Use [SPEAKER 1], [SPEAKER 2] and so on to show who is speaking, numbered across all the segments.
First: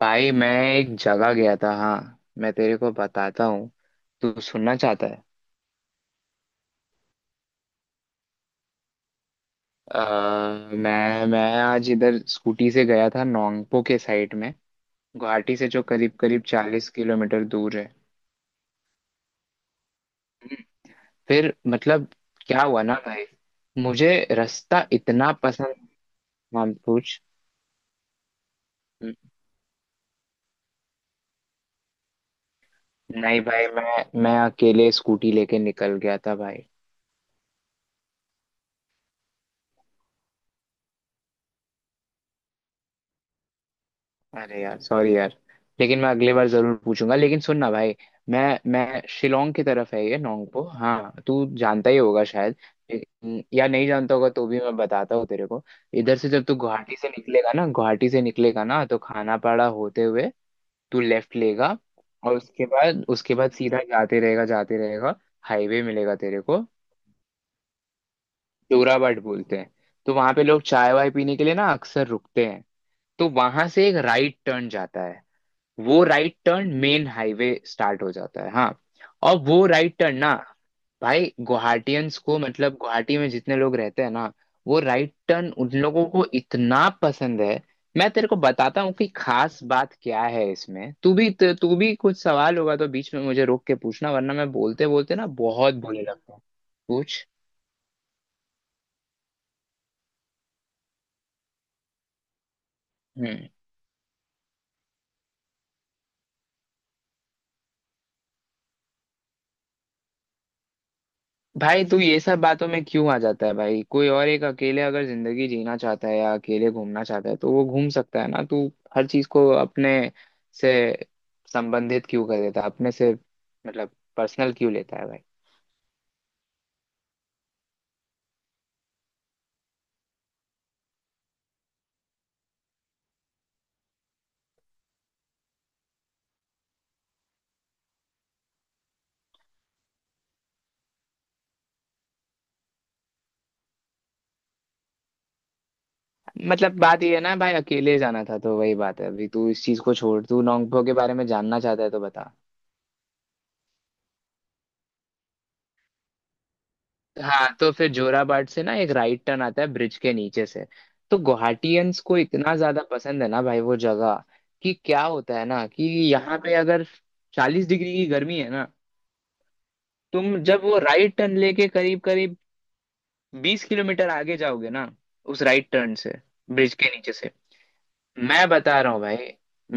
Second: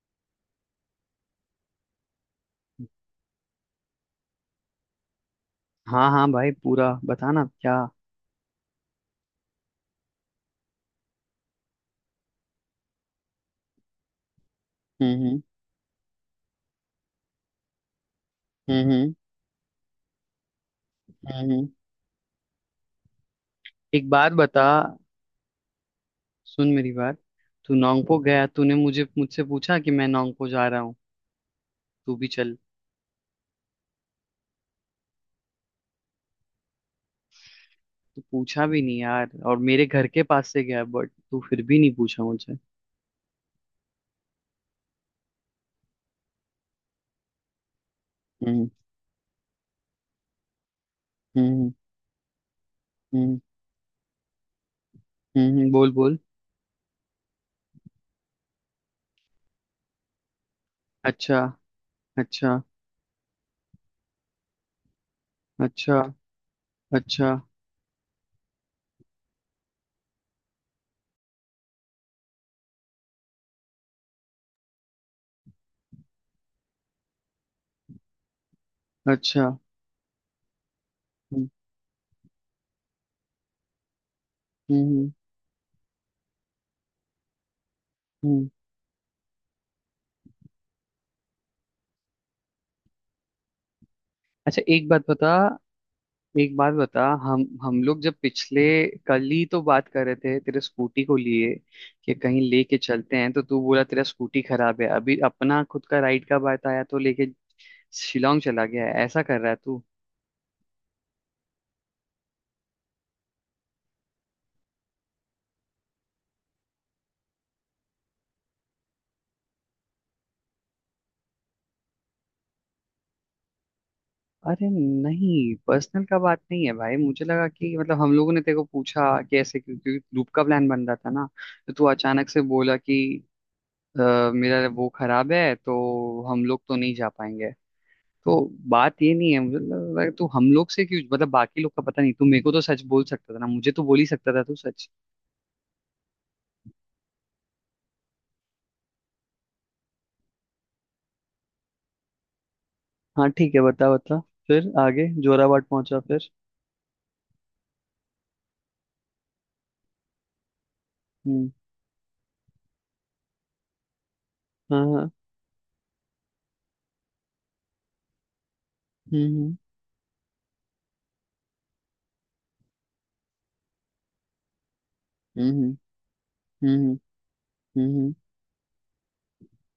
[SPEAKER 1] भाई मैं एक जगह गया था। हाँ, मैं तेरे को बताता हूँ। तू सुनना चाहता है?
[SPEAKER 2] हाँ हाँ, भाई, पूरा बताना क्या।
[SPEAKER 1] अ, मैं आज इधर स्कूटी से गया था नोंगपो के साइड में।
[SPEAKER 2] हम्म। हम्म।
[SPEAKER 1] गुवाहाटी से जो करीब करीब 40 किलोमीटर दूर है।
[SPEAKER 2] हम्म। हम्म। हम्म।
[SPEAKER 1] फिर
[SPEAKER 2] हम्म।
[SPEAKER 1] मतलब क्या हुआ ना भाई,
[SPEAKER 2] एक
[SPEAKER 1] मुझे
[SPEAKER 2] बात बता।
[SPEAKER 1] रास्ता इतना पसंद। हाँ,
[SPEAKER 2] सुन मेरी बात,
[SPEAKER 1] पूछ।
[SPEAKER 2] तू नोंगपो गया, तूने मुझे मुझसे पूछा कि मैं नोंगपो जा रहा हूँ, तू भी चल।
[SPEAKER 1] नहीं भाई, मैं अकेले स्कूटी लेके निकल गया था भाई।
[SPEAKER 2] तू पूछा भी नहीं यार, और मेरे घर के पास से गया, बट तू फिर भी नहीं पूछा मुझे।
[SPEAKER 1] अरे यार, सॉरी यार। लेकिन मैं अगली बार जरूर पूछूंगा। लेकिन सुन ना भाई, मैं
[SPEAKER 2] हम्म।
[SPEAKER 1] मैं शिलोंग की तरफ है ये नोंगपो। हाँ, तू
[SPEAKER 2] हम्म।
[SPEAKER 1] जानता ही होगा शायद।
[SPEAKER 2] हम्म।
[SPEAKER 1] या नहीं जानता होगा तो भी मैं बताता हूँ तेरे
[SPEAKER 2] हम्म।
[SPEAKER 1] को।
[SPEAKER 2] बोल
[SPEAKER 1] इधर
[SPEAKER 2] बोल।
[SPEAKER 1] से जब तू गुवाहाटी से निकलेगा ना, तो खानापाड़ा होते हुए तू लेफ्ट
[SPEAKER 2] अच्छा।
[SPEAKER 1] लेगा। और
[SPEAKER 2] अच्छा।
[SPEAKER 1] उसके बाद सीधा जाते रहेगा, जाते रहेगा। हाईवे
[SPEAKER 2] अच्छा।
[SPEAKER 1] मिलेगा तेरे को।
[SPEAKER 2] अच्छा।
[SPEAKER 1] जोराबाट बोलते हैं। तो वहां पे लोग चाय वाय पीने के लिए ना अक्सर रुकते हैं। तो वहां से एक राइट टर्न जाता है। वो right turn main highway start हो जाता है। हाँ, और
[SPEAKER 2] अच्छा।
[SPEAKER 1] वो राइट टर्न ना भाई
[SPEAKER 2] हम्म।
[SPEAKER 1] गुवाहाटियंस को, मतलब गुवाहाटी में जितने लोग रहते हैं ना, वो
[SPEAKER 2] हम्म। हम्म।
[SPEAKER 1] राइट टर्न उन लोगों को इतना पसंद है। मैं तेरे को
[SPEAKER 2] हम्म।
[SPEAKER 1] बताता हूँ कि खास बात क्या है इसमें। तू भी कुछ सवाल होगा तो बीच में मुझे रोक के पूछना, वरना मैं
[SPEAKER 2] अच्छा,
[SPEAKER 1] बोलते
[SPEAKER 2] एक बात
[SPEAKER 1] बोलते ना
[SPEAKER 2] बता।
[SPEAKER 1] बहुत बोलने लगता हूँ।
[SPEAKER 2] एक बात बता,
[SPEAKER 1] पूछ।
[SPEAKER 2] हम लोग जब पिछले कल ही तो बात कर रहे थे तेरे स्कूटी को लिए कि कहीं लेके चलते हैं, तो
[SPEAKER 1] हम्म।
[SPEAKER 2] तू बोला तेरा स्कूटी खराब है अभी। अपना खुद का राइड का बात आया तो लेके शिलोंग चला गया है, ऐसा कर रहा है तू।
[SPEAKER 1] भाई तू ये सब बातों में क्यों आ जाता है भाई? कोई और एक अकेले अगर जिंदगी जीना चाहता है या अकेले घूमना चाहता है तो वो घूम सकता है ना। तू हर चीज को अपने से संबंधित क्यों कर देता है अपने से, मतलब पर्सनल
[SPEAKER 2] अरे
[SPEAKER 1] क्यों लेता है भाई?
[SPEAKER 2] नहीं, पर्सनल का बात नहीं है भाई। मुझे लगा कि मतलब हम लोगों ने तेरे को पूछा कि क्योंकि ग्रुप का प्लान बन रहा था ना, तो तू अचानक से बोला कि "अ, मेरा वो खराब है तो हम लोग तो नहीं जा पाएंगे।" तो बात ये नहीं है, मुझे लग रहा है तो हम लोग से क्यों? मतलब बाकी लोग का पता नहीं, तू मेरे को तो सच बोल सकता था ना, मुझे तो बोल ही सकता था तू सच।
[SPEAKER 1] मतलब बात ये है ना भाई, अकेले जाना था तो वही बात है। अभी तू इस चीज को छोड़। तू नोंगपो के बारे में जानना चाहता है तो बता।
[SPEAKER 2] हाँ ठीक है, बता बता। फिर आगे जोराबाट पहुंचा, फिर?
[SPEAKER 1] हाँ, तो फिर जोराबाट से ना एक राइट टर्न आता है ब्रिज के नीचे से। तो
[SPEAKER 2] हम्म।
[SPEAKER 1] गुवाहाटियंस को इतना ज्यादा पसंद है ना भाई वो जगह। कि
[SPEAKER 2] हाँ
[SPEAKER 1] क्या
[SPEAKER 2] हाँ।
[SPEAKER 1] होता है ना कि यहाँ पे अगर 40 डिग्री की गर्मी है ना,
[SPEAKER 2] हम्म।
[SPEAKER 1] तुम जब वो राइट टर्न लेके करीब करीब 20 किलोमीटर आगे जाओगे ना, उस
[SPEAKER 2] हम्म।
[SPEAKER 1] राइट टर्न से, ब्रिज
[SPEAKER 2] हम्म।
[SPEAKER 1] के
[SPEAKER 2] हम्म।
[SPEAKER 1] नीचे से,
[SPEAKER 2] हम्म। हम्म। हम्म, हम्म।
[SPEAKER 1] मैं बता रहा हूँ भाई,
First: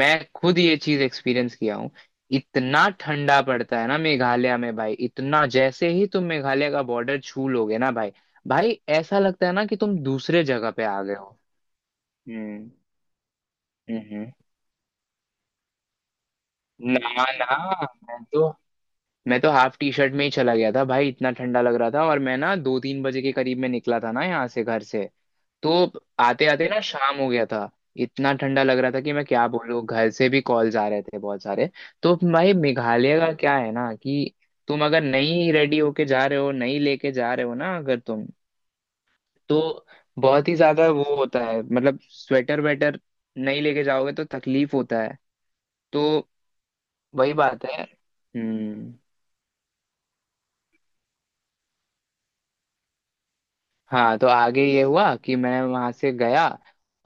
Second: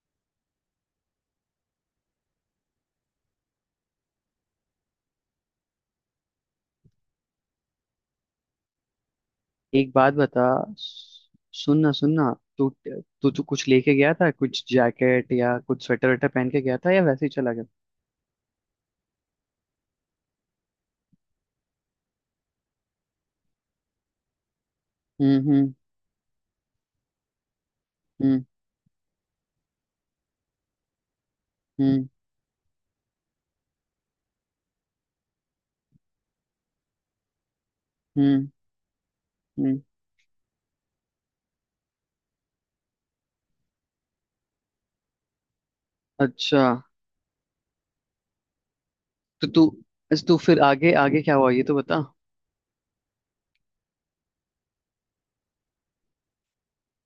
[SPEAKER 1] मैं खुद ये चीज एक्सपीरियंस किया हूँ। इतना ठंडा पड़ता है ना मेघालय में भाई। इतना जैसे ही तुम मेघालय का बॉर्डर छू लोगे ना भाई, भाई ऐसा लगता है ना कि
[SPEAKER 2] एक
[SPEAKER 1] तुम
[SPEAKER 2] बात बता।
[SPEAKER 1] दूसरे जगह पे आ गए
[SPEAKER 2] सु-
[SPEAKER 1] हो।
[SPEAKER 2] सुन ना, सुन ना। तू
[SPEAKER 1] हम्म,
[SPEAKER 2] तू तू कुछ लेके गया
[SPEAKER 1] हम्म।
[SPEAKER 2] था? कुछ जैकेट या कुछ स्वेटर वेटर पहन के गया था, या
[SPEAKER 1] ना,
[SPEAKER 2] वैसे ही चला
[SPEAKER 1] ना।
[SPEAKER 2] गया?
[SPEAKER 1] मैं तो मैं तो हाफ टी शर्ट में ही चला गया था भाई। इतना ठंडा लग रहा था। और मैं ना दो तीन बजे के करीब में निकला था ना, यहाँ से, घर से।
[SPEAKER 2] हम्म।
[SPEAKER 1] तो
[SPEAKER 2] हम्म।
[SPEAKER 1] आते आते ना शाम हो गया था। इतना
[SPEAKER 2] हम्म।
[SPEAKER 1] ठंडा लग रहा था कि मैं क्या बोलूँ, घर से भी कॉल्स आ रहे थे बहुत सारे।
[SPEAKER 2] हम्म।
[SPEAKER 1] तो भाई मेघालय का क्या है ना कि तुम अगर नहीं रेडी होके जा रहे हो, नहीं लेके जा रहे हो ना, अगर तुम,
[SPEAKER 2] हम्म। हम्म।
[SPEAKER 1] तो बहुत ही ज्यादा वो होता है। मतलब स्वेटर वेटर नहीं लेके जाओगे तो तकलीफ होता है। तो
[SPEAKER 2] अच्छा
[SPEAKER 1] वही बात है। हम्म।
[SPEAKER 2] तो तू अच्छा, तू फिर, आगे आगे क्या हुआ ये तो बता।
[SPEAKER 1] हाँ, तो आगे ये हुआ कि मैं वहां से गया।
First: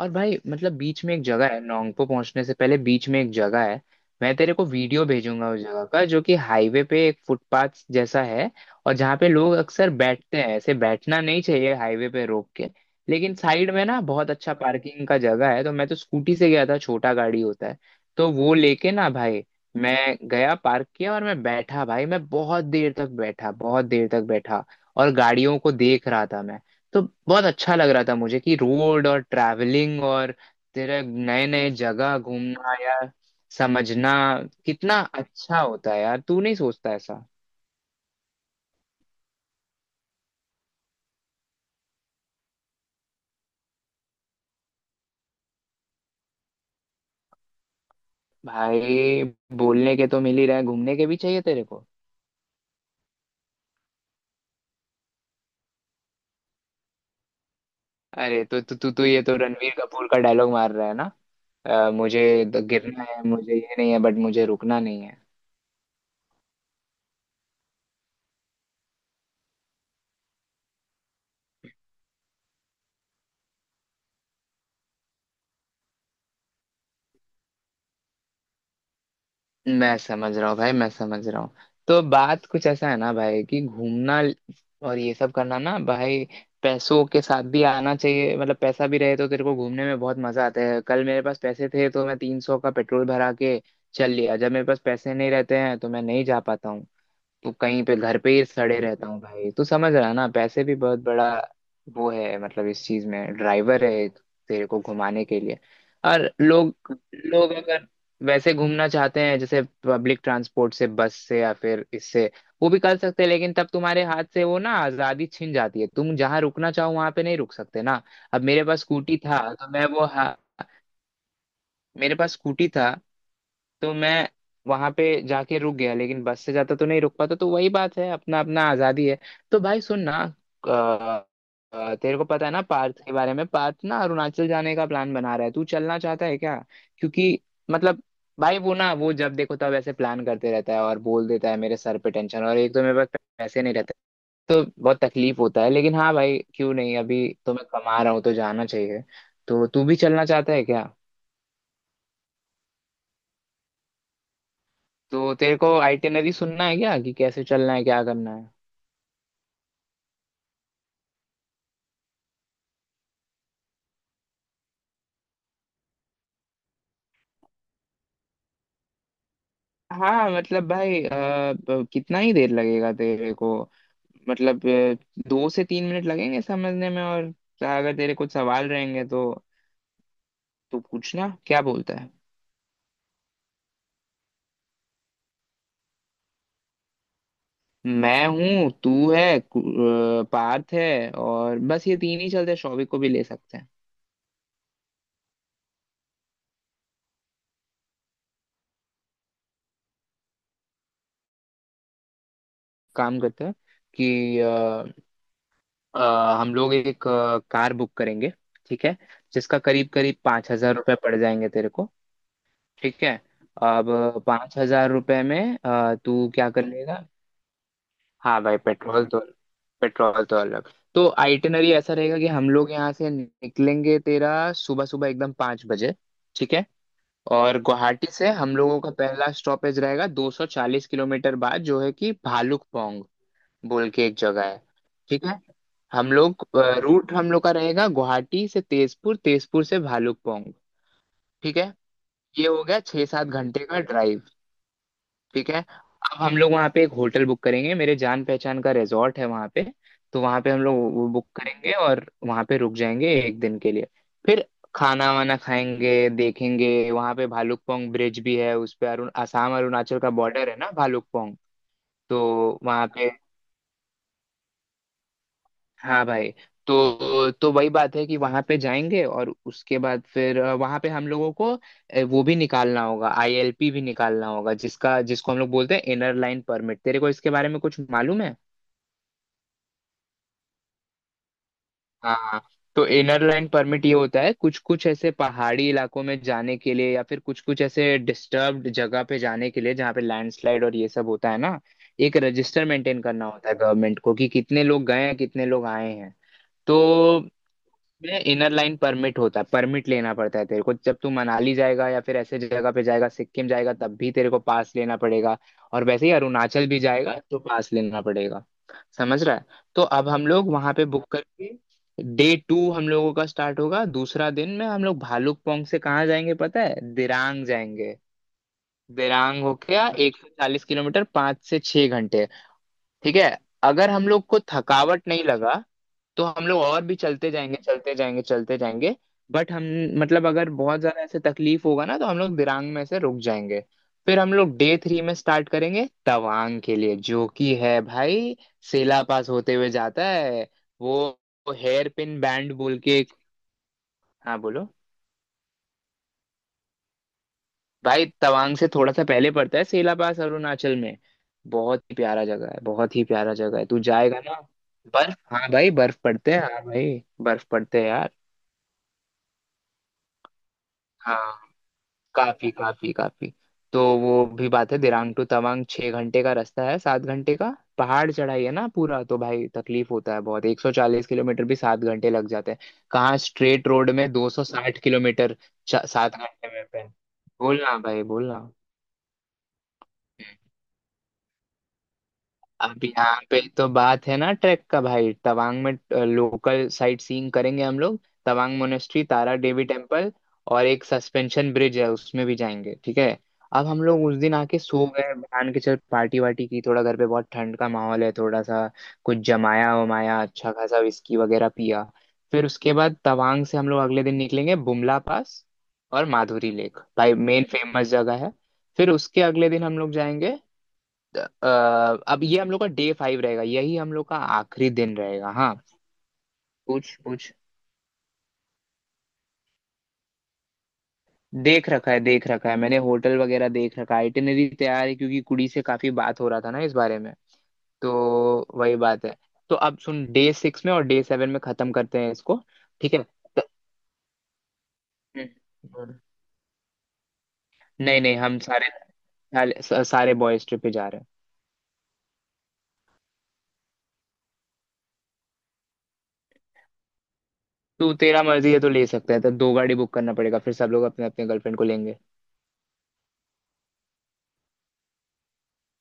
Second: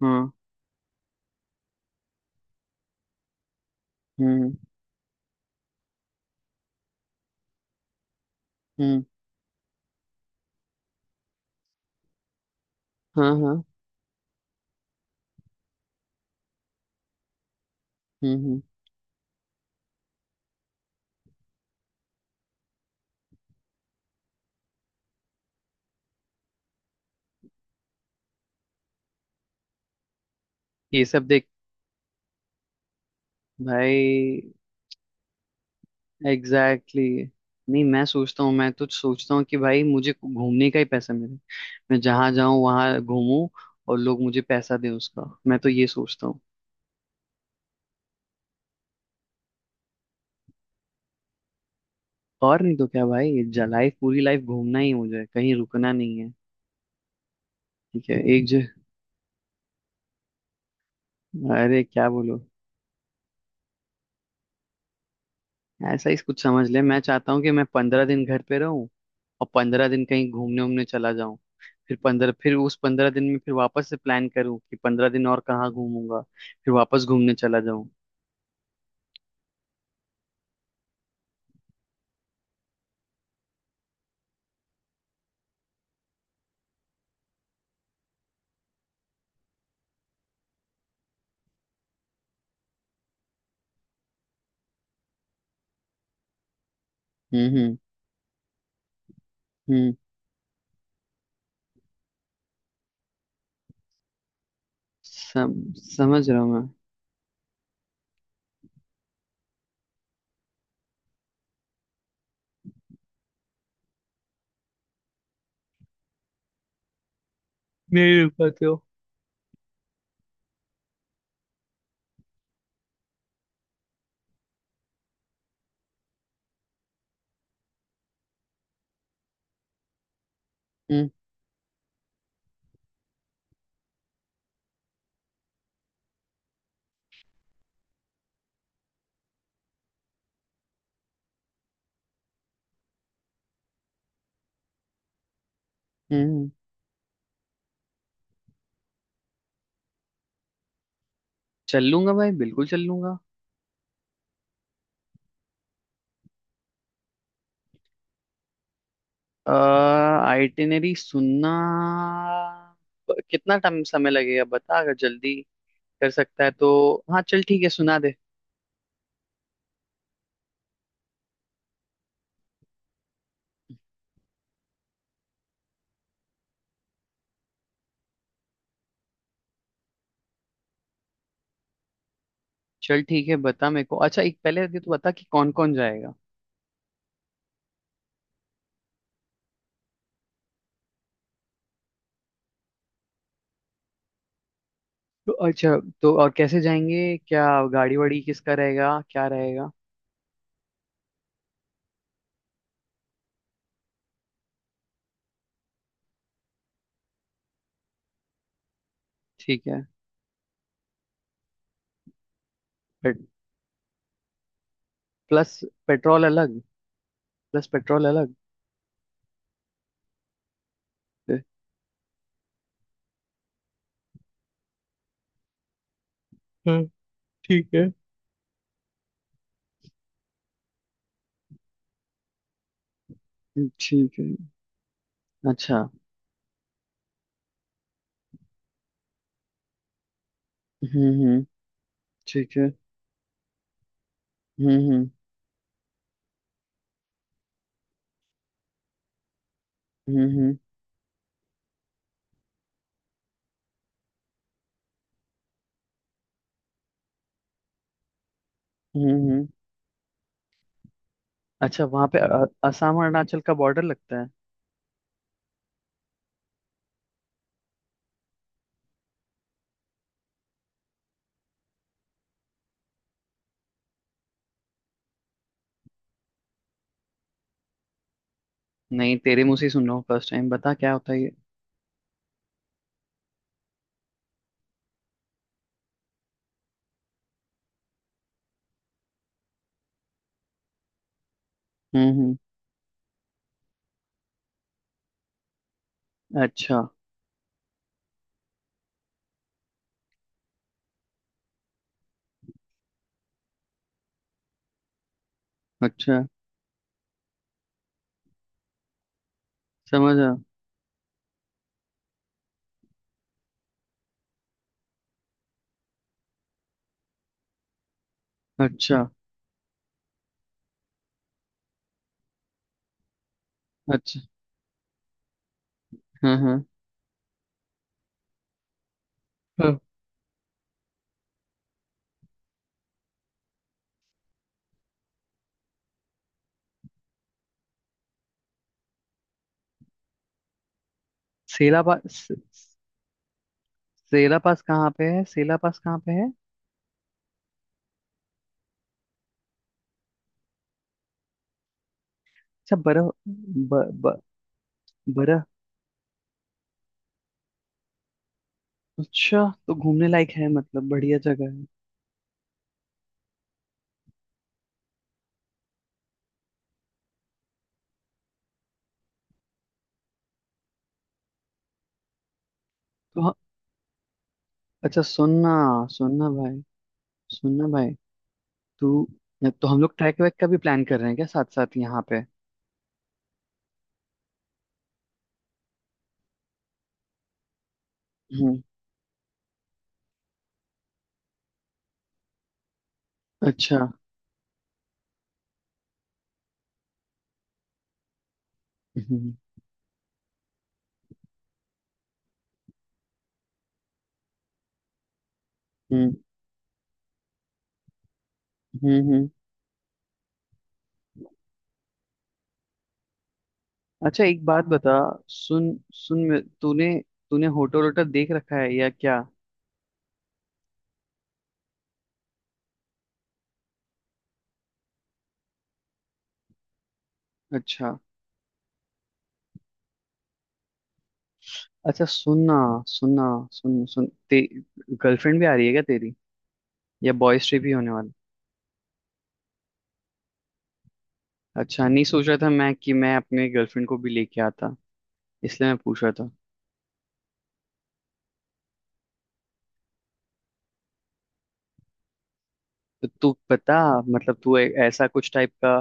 [SPEAKER 1] और
[SPEAKER 2] हाँ।
[SPEAKER 1] भाई मतलब बीच में एक जगह है, नोंगपो पहुंचने से पहले बीच में एक जगह है। मैं
[SPEAKER 2] हम्म।
[SPEAKER 1] तेरे को वीडियो भेजूंगा उस जगह का, जो कि हाईवे पे एक फुटपाथ जैसा है। और
[SPEAKER 2] हम्म।
[SPEAKER 1] जहाँ पे लोग अक्सर बैठते हैं। ऐसे बैठना नहीं चाहिए हाईवे पे रोक के,
[SPEAKER 2] हाँ
[SPEAKER 1] लेकिन
[SPEAKER 2] हाँ।
[SPEAKER 1] साइड में ना बहुत अच्छा पार्किंग का जगह है। तो मैं तो स्कूटी से गया था, छोटा गाड़ी होता है। तो
[SPEAKER 2] हम्म।
[SPEAKER 1] वो
[SPEAKER 2] हम्म।
[SPEAKER 1] लेके ना भाई मैं गया, पार्क किया और मैं बैठा भाई, मैं बहुत देर तक बैठा, बहुत देर तक बैठा। और गाड़ियों को देख रहा था मैं। तो बहुत अच्छा लग रहा था मुझे कि रोड और ट्रैवलिंग और तेरे
[SPEAKER 2] ये सब देख
[SPEAKER 1] नए नए जगह घूमना या समझना
[SPEAKER 2] भाई।
[SPEAKER 1] कितना अच्छा होता है यार। तू नहीं सोचता
[SPEAKER 2] एग्जैक्टली
[SPEAKER 1] ऐसा?
[SPEAKER 2] exactly। नहीं मैं सोचता हूँ, मैं तो सोचता हूँ कि भाई मुझे घूमने का ही पैसा मिले, मैं जहां जाऊं वहां घूमूं, और लोग मुझे पैसा दें। उसका मैं तो ये सोचता हूँ।
[SPEAKER 1] भाई, बोलने के तो मिल ही रहा है, घूमने के भी चाहिए तेरे को।
[SPEAKER 2] और नहीं तो क्या भाई, लाइफ पूरी लाइफ घूमना ही है, मुझे कहीं रुकना नहीं है, ठीक है
[SPEAKER 1] अरे
[SPEAKER 2] एक
[SPEAKER 1] तो
[SPEAKER 2] जगह।
[SPEAKER 1] तू तू तू ये तो रणवीर कपूर का डायलॉग मार रहा है ना।
[SPEAKER 2] अरे क्या बोलो।
[SPEAKER 1] गिरना है, मुझे ये नहीं है। बट मुझे रुकना नहीं है।
[SPEAKER 2] ऐसा ही कुछ समझ ले, मैं चाहता हूँ कि मैं 15 दिन घर पे रहूं और 15 दिन कहीं घूमने उमने चला जाऊं। फिर उस 15 दिन में फिर वापस से प्लान करूं कि 15 दिन और कहाँ घूमूंगा, फिर वापस घूमने चला जाऊं।
[SPEAKER 1] मैं समझ रहा हूँ भाई, मैं समझ रहा हूँ। तो बात कुछ ऐसा है ना भाई कि घूमना और ये सब करना ना भाई, पैसों के साथ भी आना चाहिए। मतलब पैसा भी रहे तो तेरे को घूमने में बहुत मजा आता है। कल मेरे पास पैसे थे तो मैं 300 का पेट्रोल भरा के चल लिया। जब मेरे पास पैसे नहीं रहते हैं तो मैं नहीं जा पाता हूँ। तो
[SPEAKER 2] हम्म। हम्म।
[SPEAKER 1] कहीं पे घर पे ही सड़े रहता हूँ भाई। तू
[SPEAKER 2] हम्म।
[SPEAKER 1] समझ रहा है ना, पैसे भी बहुत बड़ा वो है। मतलब इस चीज में ड्राइवर है एक, तेरे को घुमाने के लिए। और
[SPEAKER 2] समझ रहा हूँ मैं।
[SPEAKER 1] लोग, लोग अगर वैसे घूमना चाहते हैं जैसे पब्लिक ट्रांसपोर्ट से, बस से या फिर इससे, वो भी कर सकते हैं। लेकिन तब तुम्हारे हाथ से वो ना आजादी छिन जाती है। तुम जहाँ रुकना चाहो वहां पे नहीं रुक सकते ना।
[SPEAKER 2] नहीं रुक
[SPEAKER 1] अब मेरे
[SPEAKER 2] पाते हो।
[SPEAKER 1] पास स्कूटी था तो मैं वो, मेरे पास स्कूटी था तो मैं वहां पे जाके रुक गया। लेकिन बस से जाता तो नहीं रुक पाता। तो वही बात है, अपना अपना आजादी है। तो भाई सुन ना।
[SPEAKER 2] हम्म।
[SPEAKER 1] अ, तेरे को पता है ना पार्थ के बारे में? पार्थ ना अरुणाचल जाने का प्लान बना रहा है। तू चलना चाहता है क्या? क्योंकि मतलब, भाई वो ना वो जब देखो तब ऐसे प्लान करते रहता है और बोल देता है, मेरे सर पे टेंशन। और एक तो मेरे पास पैसे नहीं रहते तो बहुत तकलीफ होता है। लेकिन हाँ भाई,
[SPEAKER 2] हम्म।
[SPEAKER 1] क्यों नहीं, अभी तो मैं कमा रहा हूँ तो जाना चाहिए। तो तू भी चलना चाहता है क्या?
[SPEAKER 2] चल लूंगा भाई, बिल्कुल चल लूंगा।
[SPEAKER 1] तो तेरे को आइटिनरी सुनना है क्या, कि कैसे चलना है, क्या करना है?
[SPEAKER 2] आइटिनरी सुनना। कितना टाइम समय लगेगा बता। अगर जल्दी कर सकता है तो हाँ, चल ठीक है, सुना दे।
[SPEAKER 1] हाँ, मतलब भाई कितना ही देर लगेगा तेरे को? मतलब 2 से 3 मिनट लगेंगे समझने में। और अगर तेरे कुछ सवाल रहेंगे तो तू पूछना। क्या बोलता है?
[SPEAKER 2] चल ठीक है, बता मेरे को। अच्छा, एक पहले ये तो बता कि कौन कौन जाएगा?
[SPEAKER 1] मैं हूँ, तू है, पार्थ है और बस ये तीन ही चलते हैं। शौविक को भी ले सकते हैं।
[SPEAKER 2] तो अच्छा, तो और कैसे जाएंगे क्या? गाड़ी वाड़ी किसका रहेगा, क्या रहेगा?
[SPEAKER 1] काम करते हैं कि हम लोग एक कार बुक करेंगे। ठीक है? जिसका
[SPEAKER 2] ठीक है।
[SPEAKER 1] करीब करीब 5,000 रुपये पड़ जाएंगे तेरे को। ठीक है।
[SPEAKER 2] पे,
[SPEAKER 1] अब 5,000 रुपये
[SPEAKER 2] प्लस
[SPEAKER 1] में
[SPEAKER 2] पेट्रोल
[SPEAKER 1] तू क्या
[SPEAKER 2] अलग।
[SPEAKER 1] कर लेगा?
[SPEAKER 2] प्लस पेट्रोल अलग
[SPEAKER 1] हाँ भाई, पेट्रोल तो, पेट्रोल तो अलग। तो आइटिनरी ऐसा रहेगा कि हम लोग यहाँ से निकलेंगे, तेरा सुबह सुबह एकदम 5 बजे। ठीक है?
[SPEAKER 2] हम्म।
[SPEAKER 1] और
[SPEAKER 2] ठीक है।
[SPEAKER 1] गुवाहाटी से हम लोगों का पहला स्टॉपेज रहेगा 240 किलोमीटर बाद, जो है कि भालुकपोंग बोल के एक
[SPEAKER 2] ठीक है।
[SPEAKER 1] जगह है। ठीक है?
[SPEAKER 2] अच्छा।
[SPEAKER 1] हम लोग, रूट हम लोग का रहेगा गुवाहाटी से तेजपुर, तेजपुर से भालुकपोंग।
[SPEAKER 2] हम्म। हम्म।
[SPEAKER 1] ठीक है? ये
[SPEAKER 2] ठीक
[SPEAKER 1] हो
[SPEAKER 2] है।
[SPEAKER 1] गया 6-7 घंटे का ड्राइव।
[SPEAKER 2] हम्म। हम्म।
[SPEAKER 1] ठीक है? अब हम लोग वहाँ पे एक होटल बुक करेंगे। मेरे जान पहचान का रिजॉर्ट है वहाँ पे। तो
[SPEAKER 2] हम्म।
[SPEAKER 1] वहाँ पे
[SPEAKER 2] हम्म।
[SPEAKER 1] हम लोग वो बुक करेंगे और वहाँ पे रुक जाएंगे एक दिन के लिए। फिर खाना वाना खाएंगे, देखेंगे। वहाँ पे भालुकपोंग ब्रिज भी है, उस पे
[SPEAKER 2] हम्म।
[SPEAKER 1] अरुण
[SPEAKER 2] हम्म।
[SPEAKER 1] आसाम अरुणाचल का बॉर्डर है ना, भालुकपोंग।
[SPEAKER 2] अच्छा, वहां पे
[SPEAKER 1] तो वहाँ
[SPEAKER 2] असम और
[SPEAKER 1] पे,
[SPEAKER 2] अरुणाचल का बॉर्डर लगता है?
[SPEAKER 1] हाँ भाई, तो वही बात है कि वहां पे जाएंगे। और उसके बाद फिर वहां पे हम लोगों को वो भी निकालना होगा, ILP भी निकालना होगा, जिसका जिसको हम लोग बोलते हैं इनर लाइन परमिट। तेरे को इसके बारे में कुछ मालूम है?
[SPEAKER 2] नहीं, तेरे मुंह से ही सुन रहा हूँ फर्स्ट टाइम, बता क्या होता है ये।
[SPEAKER 1] हाँ, तो इनर लाइन परमिट ये होता है कुछ कुछ ऐसे पहाड़ी इलाकों में जाने के लिए, या फिर कुछ कुछ ऐसे डिस्टर्ब्ड जगह पे जाने के लिए, जहाँ पे लैंडस्लाइड और ये सब होता है ना।
[SPEAKER 2] हम्म।
[SPEAKER 1] एक
[SPEAKER 2] हम्म।
[SPEAKER 1] रजिस्टर मेंटेन करना होता है गवर्नमेंट को कि कितने लोग गए हैं, कितने लोग आए हैं।
[SPEAKER 2] अच्छा।
[SPEAKER 1] तो में इनर लाइन परमिट होता है, परमिट लेना पड़ता है तेरे को। जब तू मनाली जाएगा या फिर ऐसे जगह पे जाएगा, सिक्किम जाएगा तब भी तेरे को पास लेना पड़ेगा। और वैसे ही
[SPEAKER 2] अच्छा।
[SPEAKER 1] अरुणाचल भी जाएगा तो पास लेना पड़ेगा। समझ रहा है? तो अब हम
[SPEAKER 2] समझा।
[SPEAKER 1] लोग वहां पे बुक करके, डे टू हम लोगों का स्टार्ट होगा। दूसरा दिन में हम लोग भालुकपोंग से कहाँ जाएंगे पता है? दिरांग जाएंगे।
[SPEAKER 2] अच्छा।
[SPEAKER 1] दिरांग हो गया 140 किलोमीटर, 5 से 6 घंटे। ठीक है? अगर हम
[SPEAKER 2] अच्छा।
[SPEAKER 1] लोग को थकावट नहीं लगा तो
[SPEAKER 2] हाँ
[SPEAKER 1] हम लोग
[SPEAKER 2] हाँ।
[SPEAKER 1] और भी चलते जाएंगे, चलते जाएंगे, चलते जाएंगे। बट हम,
[SPEAKER 2] हाँ,
[SPEAKER 1] मतलब अगर बहुत ज्यादा ऐसे तकलीफ होगा ना तो हम लोग दिरांग में से रुक जाएंगे। फिर हम लोग डे थ्री में स्टार्ट करेंगे तवांग के लिए, जो कि है भाई सेला पास होते हुए जाता है। वो
[SPEAKER 2] Sela
[SPEAKER 1] hair
[SPEAKER 2] pass?
[SPEAKER 1] Pin bend बोल के एक। हाँ,
[SPEAKER 2] सेला पास
[SPEAKER 1] बोलो।
[SPEAKER 2] कहाँ पे है? सेला पास कहाँ पे है?
[SPEAKER 1] भाई, तवांग से थोड़ा सा पहले पड़ता है सेला पास, अरुणाचल में। बहुत ही प्यारा जगह है,
[SPEAKER 2] अच्छा,
[SPEAKER 1] बहुत ही
[SPEAKER 2] बरह
[SPEAKER 1] प्यारा जगह है। तू
[SPEAKER 2] ब, ब,
[SPEAKER 1] जाएगा ना। बर्फ,
[SPEAKER 2] बरह।
[SPEAKER 1] हाँ भाई, बर्फ पड़ते हैं। हाँ भाई, बर्फ पड़ते हैं यार।
[SPEAKER 2] अच्छा तो घूमने लायक है, मतलब बढ़िया
[SPEAKER 1] हाँ,
[SPEAKER 2] जगह है?
[SPEAKER 1] काफी काफी काफी। तो वो भी बात है, दिरांग टू तवांग 6 घंटे का रास्ता है, 7 घंटे का। पहाड़ चढ़ाई है ना पूरा, तो भाई तकलीफ होता है बहुत। 140 किलोमीटर भी 7 घंटे लग जाते हैं। कहाँ
[SPEAKER 2] तो हाँ।
[SPEAKER 1] स्ट्रेट रोड में 260
[SPEAKER 2] अच्छा
[SPEAKER 1] किलोमीटर।
[SPEAKER 2] सुनना।
[SPEAKER 1] सात
[SPEAKER 2] सुनना
[SPEAKER 1] घंटे
[SPEAKER 2] भाई,
[SPEAKER 1] में पे।
[SPEAKER 2] सुनना
[SPEAKER 1] बोलना
[SPEAKER 2] भाई।
[SPEAKER 1] भाई, बोलना।
[SPEAKER 2] तू, तो हम लोग ट्रैक वैक का भी प्लान कर रहे हैं क्या साथ साथ यहाँ पे?
[SPEAKER 1] अब यहाँ पे तो बात है ना ट्रैक का। भाई तवांग में लोकल साइट सीइंग करेंगे हम लोग। तवांग
[SPEAKER 2] हम्म।
[SPEAKER 1] मोनेस्ट्री, तारा देवी टेम्पल, और एक सस्पेंशन ब्रिज है, उसमें भी जाएंगे। ठीक है? अब हम
[SPEAKER 2] अच्छा।
[SPEAKER 1] लोग उस दिन आके सो गए मान के चल। पार्टी वार्टी की, थोड़ा घर पे बहुत ठंड का माहौल है, थोड़ा सा कुछ
[SPEAKER 2] हम्म।
[SPEAKER 1] जमाया वमाया, अच्छा खासा विस्की वगैरह पिया। फिर उसके बाद तवांग से हम लोग अगले दिन निकलेंगे बुमला पास और
[SPEAKER 2] हम्म।
[SPEAKER 1] माधुरी लेक, भाई मेन फेमस जगह है। फिर
[SPEAKER 2] हम्म।
[SPEAKER 1] उसके
[SPEAKER 2] हम्म।
[SPEAKER 1] अगले दिन हम लोग जाएंगे। अ, अब ये हम लोग का डे फाइव रहेगा, यही हम लोग का
[SPEAKER 2] अच्छा, एक बात
[SPEAKER 1] आखिरी
[SPEAKER 2] बता।
[SPEAKER 1] दिन रहेगा। हाँ,
[SPEAKER 2] सुन सुन, तूने
[SPEAKER 1] पूछ पूछ।
[SPEAKER 2] तूने होटल वोटल देख रखा है या क्या?
[SPEAKER 1] देख रखा है, देख रखा है। मैंने होटल वगैरह देख रखा है, आइटिनरी तैयार है, क्योंकि कुड़ी से काफी बात हो रहा था ना इस बारे में। तो
[SPEAKER 2] अच्छा।
[SPEAKER 1] वही बात है। तो अब सुन, डे सिक्स में और डे सेवन में खत्म करते
[SPEAKER 2] अच्छा
[SPEAKER 1] हैं इसको।
[SPEAKER 2] सुनना।
[SPEAKER 1] ठीक है
[SPEAKER 2] सुनना, सुन सुन ते गर्लफ्रेंड भी आ रही है क्या
[SPEAKER 1] हम्म।
[SPEAKER 2] तेरी? या बॉयज ट्रिप ही होने
[SPEAKER 1] नहीं
[SPEAKER 2] वाला?
[SPEAKER 1] नहीं, हम सारे, सारे सारे बॉयज ट्रिप पे जा रहे हैं।
[SPEAKER 2] अच्छा नहीं, सोच रहा था मैं कि मैं अपने गर्लफ्रेंड को भी लेके आता, इसलिए मैं पूछ रहा था।
[SPEAKER 1] तू, तेरा मर्जी है तो ले सकता है। तो दो गाड़ी बुक करना पड़ेगा फिर, सब लोग अपने अपने गर्लफ्रेंड को लेंगे।
[SPEAKER 2] तो तू, पता, मतलब तू ऐसा कुछ टाइप का,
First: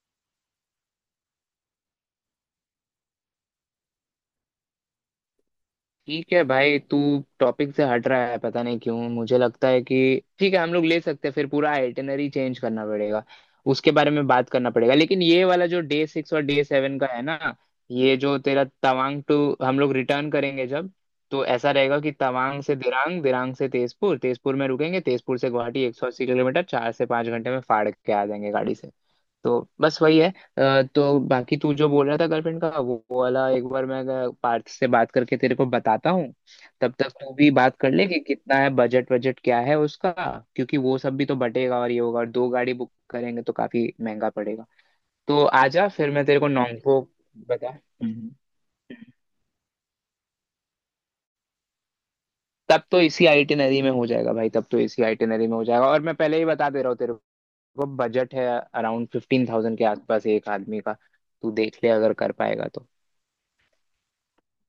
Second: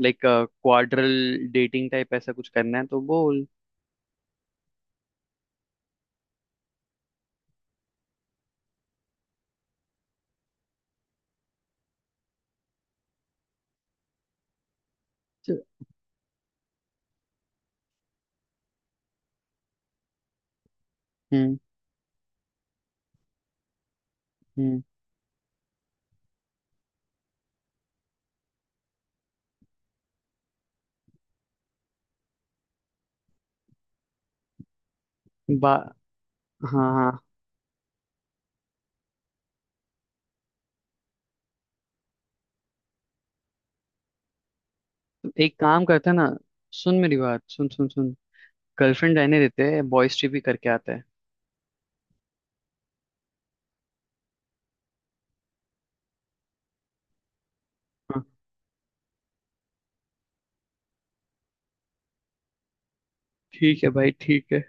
[SPEAKER 2] लाइक क्वाड्रल डेटिंग टाइप, ऐसा कुछ करना है तो बोल।
[SPEAKER 1] ठीक है भाई, तू टॉपिक से हट रहा है पता नहीं क्यों। मुझे लगता है कि ठीक है, हम लोग ले सकते हैं फिर, पूरा आइटिनरी चेंज करना पड़ेगा, उसके बारे में बात करना पड़ेगा। लेकिन ये
[SPEAKER 2] च-
[SPEAKER 1] वाला जो डे सिक्स और डे सेवन का है ना, ये जो तेरा तवांग टू हम लोग रिटर्न करेंगे जब, तो
[SPEAKER 2] हम्म।
[SPEAKER 1] ऐसा रहेगा कि तवांग से दिरांग, दिरांग से तेजपुर, तेजपुर में
[SPEAKER 2] हम्म।
[SPEAKER 1] रुकेंगे, तेजपुर से गुवाहाटी 180 किलोमीटर, 4 से 5 घंटे में फाड़ के आ जाएंगे गाड़ी से। तो बस वही है। तो बाकी तू जो बोल रहा था गर्लफ्रेंड का, वो वाला एक बार मैं पार्थ से बात करके तेरे को
[SPEAKER 2] बा
[SPEAKER 1] बताता हूँ।
[SPEAKER 2] हाँ
[SPEAKER 1] तब तक
[SPEAKER 2] हाँ।
[SPEAKER 1] तू भी बात कर ले कि कितना है बजट, बजट क्या है उसका। क्योंकि वो सब भी तो बटेगा, और ये होगा, और दो गाड़ी बुक करेंगे तो काफी महंगा पड़ेगा।
[SPEAKER 2] तो
[SPEAKER 1] तो
[SPEAKER 2] एक काम
[SPEAKER 1] आजा
[SPEAKER 2] करते
[SPEAKER 1] फिर
[SPEAKER 2] हैं
[SPEAKER 1] मैं
[SPEAKER 2] ना।
[SPEAKER 1] तेरे को
[SPEAKER 2] सुन
[SPEAKER 1] नॉन्गपो
[SPEAKER 2] मेरी बात, सुन
[SPEAKER 1] बता।
[SPEAKER 2] सुन सुन।
[SPEAKER 1] हम्म।
[SPEAKER 2] गर्लफ्रेंड रहने देते हैं, बॉयज ट्रिप ही करके आता है।
[SPEAKER 1] तब तो इसी आइटिनरी में हो जाएगा भाई, तब तो इसी आइटिनरी में हो जाएगा। और मैं पहले ही बता दे रहा हूँ तेरे को,
[SPEAKER 2] हाँ
[SPEAKER 1] बजट है अराउंड 15,000 के आसपास, एक आदमी का। तू देख ले अगर कर पाएगा तो।
[SPEAKER 2] ठीक है भाई, ठीक है।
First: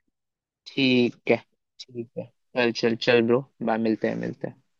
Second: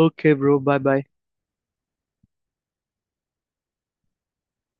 [SPEAKER 2] Okay bro, bye bye.
[SPEAKER 1] ठीक है। ठीक है। चल चल चल ब्रो। बाय, मिलते हैं, मिलते हैं।